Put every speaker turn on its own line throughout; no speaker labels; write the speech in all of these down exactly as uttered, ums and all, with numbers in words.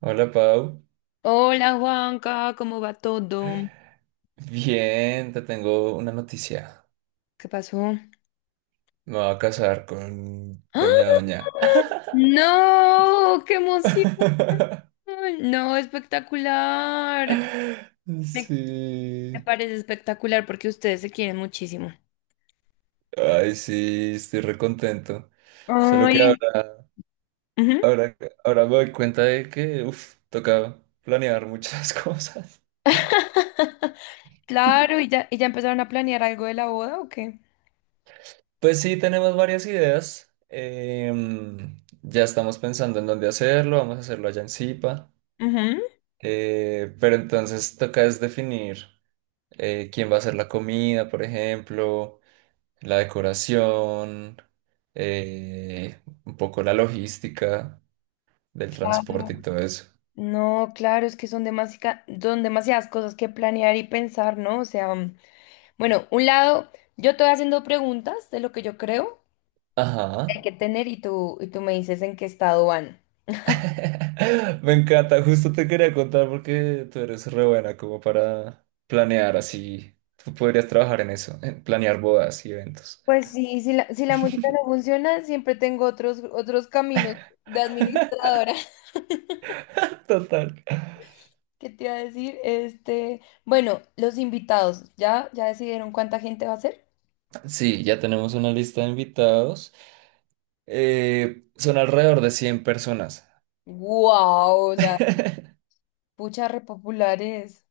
Hola Pau,
Hola Juanca, ¿cómo va todo?
bien, te tengo una noticia.
¿Qué pasó?
Me voy a casar con
¡Ah!
Doña Doña.
¡No! ¡Qué emoción! No, espectacular. Me, Me
Sí,
parece espectacular porque ustedes se quieren muchísimo.
ay, sí, estoy recontento. Solo que
Ay.
ahora,
Ujú.
ahora, ahora me doy cuenta de que, uff, toca planear muchas cosas.
Claro, ¿y ya, y ya empezaron a planear algo de la boda o qué?
Pues sí, tenemos varias ideas. Em, ya estamos pensando en dónde hacerlo, vamos a hacerlo allá en Zipa.
Ujú.
Eh, pero entonces toca es definir. Eh, quién va a hacer la comida, por ejemplo, la decoración, eh, un poco la logística del
Claro.
transporte y todo eso.
No, claro, es que son demasica- son demasiadas cosas que planear y pensar, ¿no? O sea. Bueno, un lado, yo te voy haciendo preguntas de lo que yo creo que hay
Ajá.
que tener y tú, y tú me dices en qué estado van.
Me encanta, justo te quería contar porque tú eres re buena como para planear así. Tú podrías trabajar en eso, en planear bodas y eventos.
Pues sí, si la, si la música no funciona, siempre tengo otros, otros caminos de administradora.
Total.
¿Qué te iba a decir? Este, bueno, los invitados, ¿ya, ya decidieron cuánta gente va a ser?
Sí, ya tenemos una lista de invitados. Eh, son alrededor de cien personas.
¡Wow! O sea, pucha, repopulares.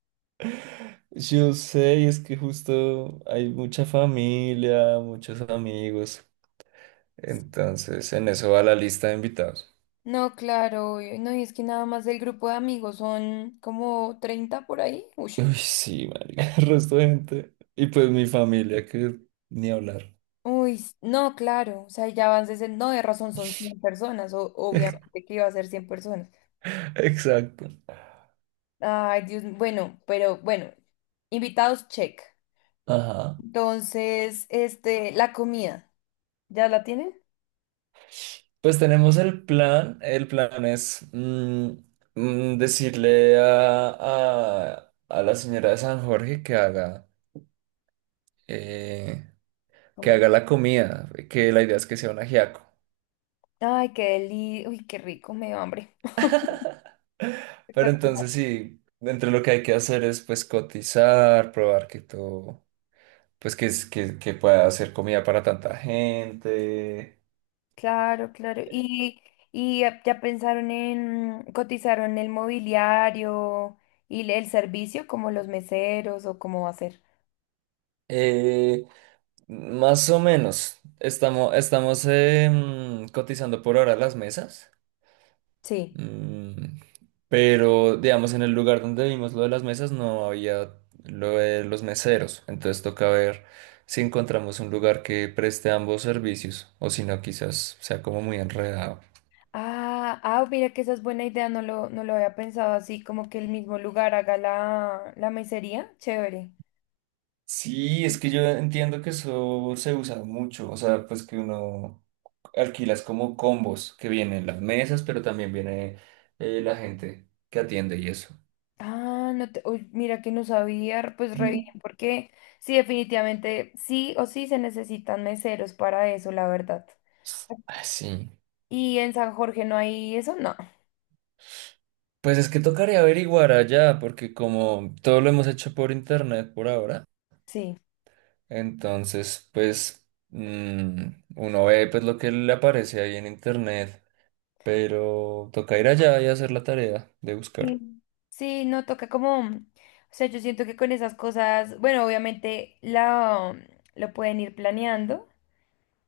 Yo sé, y es que justo hay mucha familia, muchos amigos. Entonces, en eso va la lista de invitados.
No, claro, y- no, y es que nada más del grupo de amigos son como treinta por ahí. Uy.
Uy, sí, marica, el resto de gente. Y pues mi familia, que ni hablar.
Uy, s- no, claro, o sea, ya van sesenta, no, de razón son cien personas, o, obviamente que iba a ser cien personas.
Exacto.
Ay, Dios, m- bueno, pero bueno, invitados, check.
Ajá.
Entonces, este, la comida, ¿ya la tienen?
Pues tenemos el plan. El plan es mm, mm, decirle a, a, a la señora de San Jorge que haga, eh, que
Como el-
haga la comida, que la idea es que sea un ajiaco.
Ay, qué deli, uy, qué rico, me dio hambre.
Pero
Espectacular.
entonces sí, entre lo que hay que hacer es pues cotizar, probar que todo, pues que, es- que, que pueda hacer comida para tanta gente.
Claro, claro. Y, y ya ya pensaron en, cotizaron el mobiliario y el servicio, como los meseros o cómo va a ser.
Eh, Más o menos, estamos, estamos em, cotizando por ahora las mesas.
Sí.
Mm, pero digamos en el lugar donde vimos lo de las mesas no había lo de los meseros. Entonces toca ver si encontramos un lugar que preste ambos servicios o si no quizás sea como muy enredado.
Ah, ah, mira que esa es buena idea, no lo, no lo había pensado así, como que el mismo lugar haga la, la mesería. Chévere.
Sí, es que yo entiendo que eso se usa mucho, o sea, pues que uno alquilas como combos, que vienen las mesas, pero también viene eh, la gente que atiende y eso.
Ah, no te, uy, mira que no sabía, pues re bien,
Mm.
porque sí, definitivamente, sí o sí se necesitan meseros para eso, la verdad.
Ah, sí.
Y en San Jorge no hay eso, no,
Pues es que tocaría averiguar allá, porque como todo lo hemos hecho por internet por ahora,
sí.
entonces pues mm, uno ve pues lo que le aparece ahí en internet, pero toca ir allá y hacer la tarea de buscar.
Sí. Sí, no toca como, o sea, yo siento que con esas cosas, bueno, obviamente la, lo pueden ir planeando,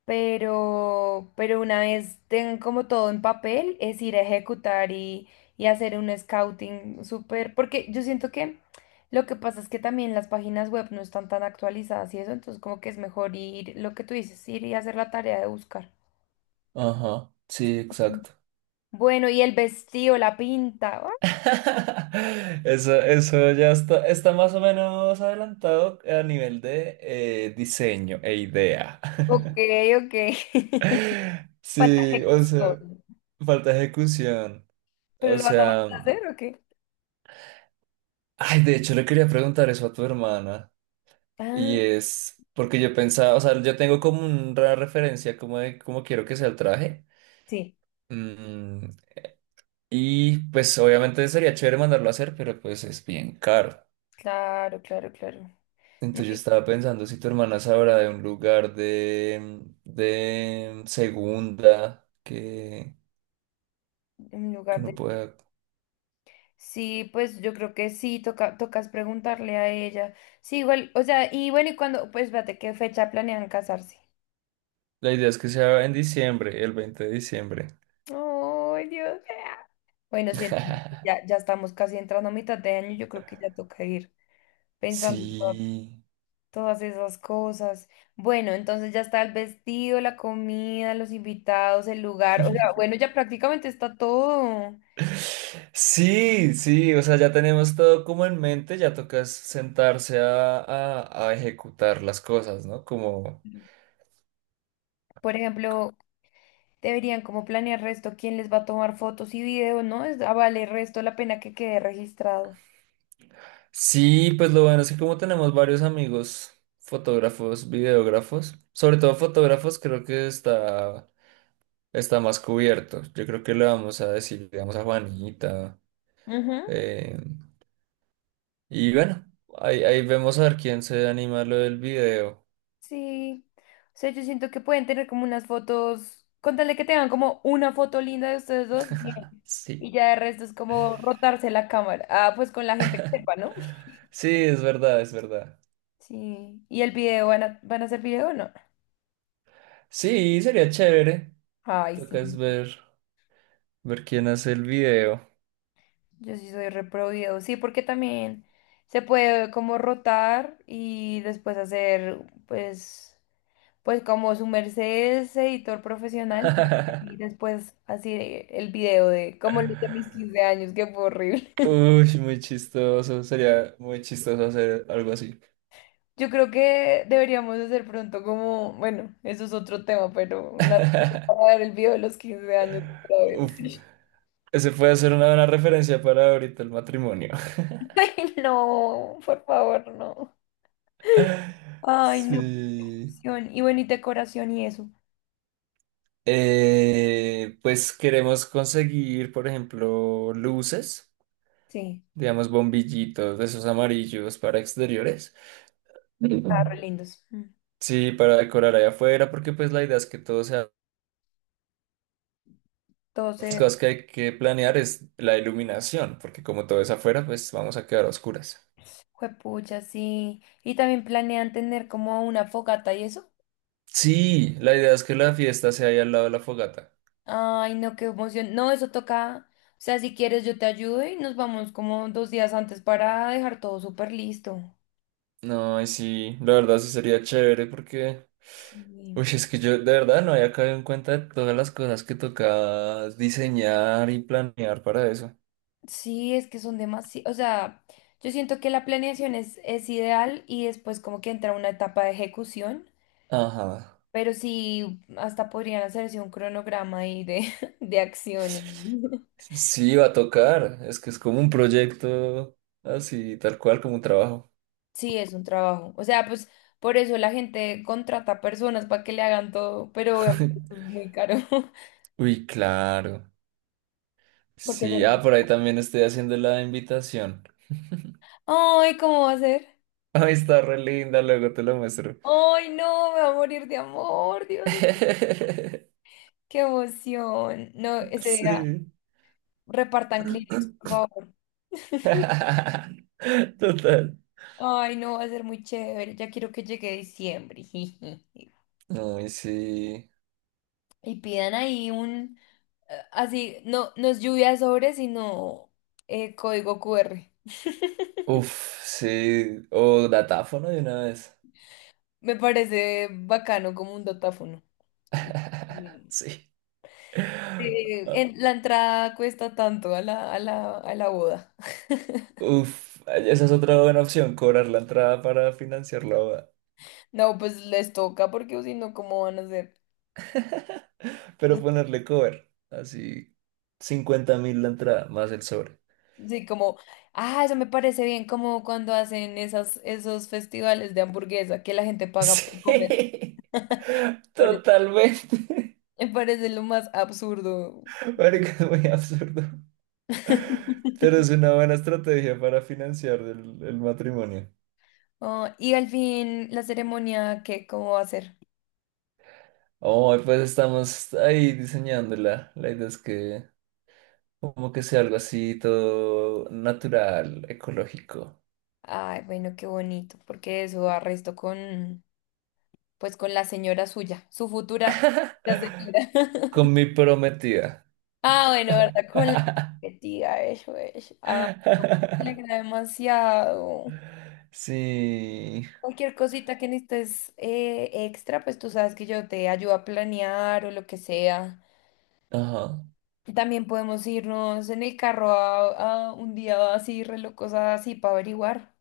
pero, pero una vez tengan como todo en papel, es ir a ejecutar y, y hacer un scouting súper, porque yo siento que lo que pasa es que también las páginas web no están tan actualizadas y eso, entonces como que es mejor ir, lo que tú dices, ir y hacer la tarea de buscar.
Ajá, sí, exacto.
Bueno, y el vestido, la pinta. Ah.
Eso, eso ya está, está más o menos adelantado a nivel de eh, diseño e idea.
Ok, ok. Falta
Sí, o sea,
ejecución.
falta ejecución.
¿Pero
O
lo vas a mandar
sea,
a hacer o qué?
ay, de hecho le quería preguntar eso a tu hermana. Y
Ah,
es porque yo pensaba, o sea, yo tengo como una referencia como de cómo quiero que sea el traje.
sí.
Mm, y pues obviamente sería chévere mandarlo a hacer, pero pues es bien caro.
Claro, claro, claro. No,
Entonces yo estaba pensando si tu hermana sabrá de un lugar de, de segunda que,
en
que
lugar de...
no pueda.
Sí, pues yo creo que sí, toca, tocas preguntarle a ella. Sí, igual, o sea, y bueno, y cuando, pues espérate, ¿qué fecha planean casarse?
La idea es que sea en diciembre, el veinte de diciembre.
Ay, Dios. Bueno, sí, ya, ya estamos casi entrando a mitad de año, yo creo que ya toca ir pensando en to-
Sí.
todas esas cosas. Bueno, entonces ya está el vestido, la comida, los invitados, el lugar, o sea, bueno, ya prácticamente está todo.
Sí, sí, o sea, ya tenemos todo como en mente, ya toca sentarse a, a, a ejecutar las cosas, ¿no? Como,
Por ejemplo, deberían como planear resto quién les va a tomar fotos y videos, ¿no? Es, ah, vale resto la pena que quede registrado.
sí, pues lo bueno es que como tenemos varios amigos, fotógrafos, videógrafos, sobre todo fotógrafos, creo que está está más cubierto. Yo creo que le vamos a decir, digamos, a Juanita.
Ujú.
eh, y bueno, ahí, ahí vemos a ver quién se anima a lo del video.
Sí. O sea, yo siento que pueden tener como unas fotos, contarle que tengan como una foto linda de ustedes dos, bien. Y
Sí,
ya de resto es como rotarse la cámara. Ah, pues con la gente que sepa, ¿no?
sí, es verdad, es verdad.
Sí. ¿Y el video? ¿Van a, van a hacer video o no?
Sí, sería chévere.
Ay, sí.
Toca es ver, ver quién hace el video.
Yo sí soy repro video. Sí, porque también se puede como rotar y después hacer, pues. Pues como su merced es editor profesional, sí, y después así eh, el video de como los de mis quince años, que fue horrible.
Uy, muy chistoso. Sería muy chistoso hacer algo así.
Yo creo que deberíamos hacer pronto como, bueno, eso es otro tema, pero una para ver el video de los quince años otra
Uf,
vez.
ese puede ser una buena referencia para ahorita el matrimonio.
Ay, no, por favor, no. Ay, no, qué.
Sí.
Y bueno, y decoración y eso.
Eh, pues queremos conseguir, por ejemplo, luces,
Sí,
digamos bombillitos de esos amarillos para exteriores.
está re
Mm.
lindos. Mm.
Sí, para decorar allá afuera, porque pues la idea es que todo sea... Las
Entonces,
cosas que hay que planear es la iluminación, porque como todo es afuera, pues vamos a quedar a oscuras.
juepucha, sí. Y también planean tener como una fogata y eso.
Sí, la idea es que la fiesta sea ahí al lado de la fogata.
Ay, no, qué emoción. No, eso toca. O sea, si quieres, yo te ayudo y nos vamos como dos días antes para dejar todo súper listo.
No, y sí, la verdad sí sería chévere porque... Uy,
Sí.
es que yo de verdad no había caído en cuenta de todas las cosas que toca diseñar y planear para eso.
Sí, es que son demasiado. O sea, yo siento que la planeación es, es ideal y después como que entra una etapa de ejecución,
Ajá.
pero sí, hasta podrían hacerse un cronograma ahí de, de acción. Y.
Sí, va a tocar. Es que es como un proyecto así, tal cual, como un trabajo.
Sí, es un trabajo. O sea, pues por eso la gente contrata personas para que le hagan todo, pero obviamente es muy caro.
Uy, claro.
Porque
Sí, ah, por ahí también estoy haciendo la invitación.
ay, ¿cómo va a ser?
Ay, está re linda, luego te lo muestro.
Ay, no, me va a morir de amor, Dios mío. Qué emoción. No, ese día
Sí.
repartan Kleenex, por favor.
Total.
Ay, no, va a ser muy chévere. Ya quiero que llegue diciembre.
No y sí.
Y pidan ahí un, eh, así, no, no es lluvia de sobre, sino eh, código Q R.
Uf, sí. O datáfono de una vez.
Me parece bacano como un datáfono. Mm.
Sí.
Sí, en, la entrada cuesta tanto a la, a la, a la boda.
Uf, esa es otra buena opción, cobrar la entrada para financiar la boda.
No, pues les toca porque si no, ¿cómo van a hacer?
Pero ponerle cover, así cincuenta mil la entrada, más el sobre.
Sí, como, ah, eso me parece bien, como cuando hacen esas, esos festivales de hamburguesa que la gente paga por comer.
Sí,
Pare-
totalmente.
Me parece lo más absurdo.
Marica, es muy absurdo. Pero es una buena estrategia para financiar el, el matrimonio.
Oh, y al fin, la ceremonia, ¿qué, cómo va a ser?
Oh, pues estamos ahí diseñándola. La idea es que como que sea algo así todo natural, ecológico.
Ay, bueno, qué bonito, porque eso arresto con, pues, con la señora suya, su futura la señora.
Con mi prometida.
Ah, bueno, ¿verdad? Con la tía, eso es. Ah, me alegra demasiado.
Sí.
Cualquier cosita que necesites eh, extra, pues tú sabes que yo te ayudo a planear o lo que sea.
Ajá.
También podemos irnos en el carro a, a un día así, re locos así, para averiguar.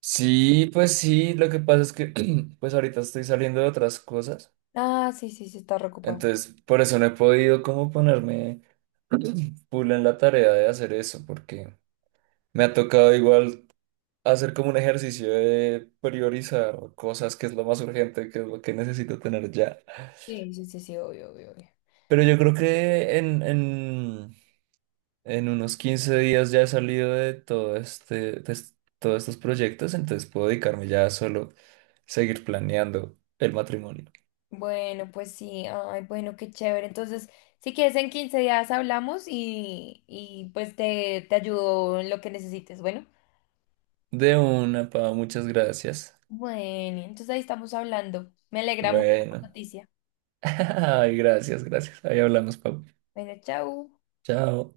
Sí, pues sí, lo que pasa es que pues ahorita estoy saliendo de otras cosas.
Ah, sí, sí, sí, está reocupado.
Entonces, por eso no he podido como ponerme full en la tarea de hacer eso, porque me ha tocado igual hacer como un ejercicio de priorizar cosas que es lo más urgente, que es lo que necesito tener ya.
Sí, sí, sí, sí, obvio, obvio, obvio.
Pero yo creo que en, en, en unos quince días ya he salido de todo este, de es- todos estos proyectos, entonces puedo dedicarme ya a solo seguir planeando el matrimonio.
Bueno, pues sí, ay, bueno, qué chévere. Entonces, si quieres, en quince días hablamos y, y pues te, te ayudo en lo que necesites. Bueno,
De una, Pau, muchas gracias.
bueno, entonces ahí estamos hablando. Me alegra mucho la
Bueno.
noticia.
Ay, gracias, gracias. Ahí hablamos, Pau.
Bueno, chao.
Chao.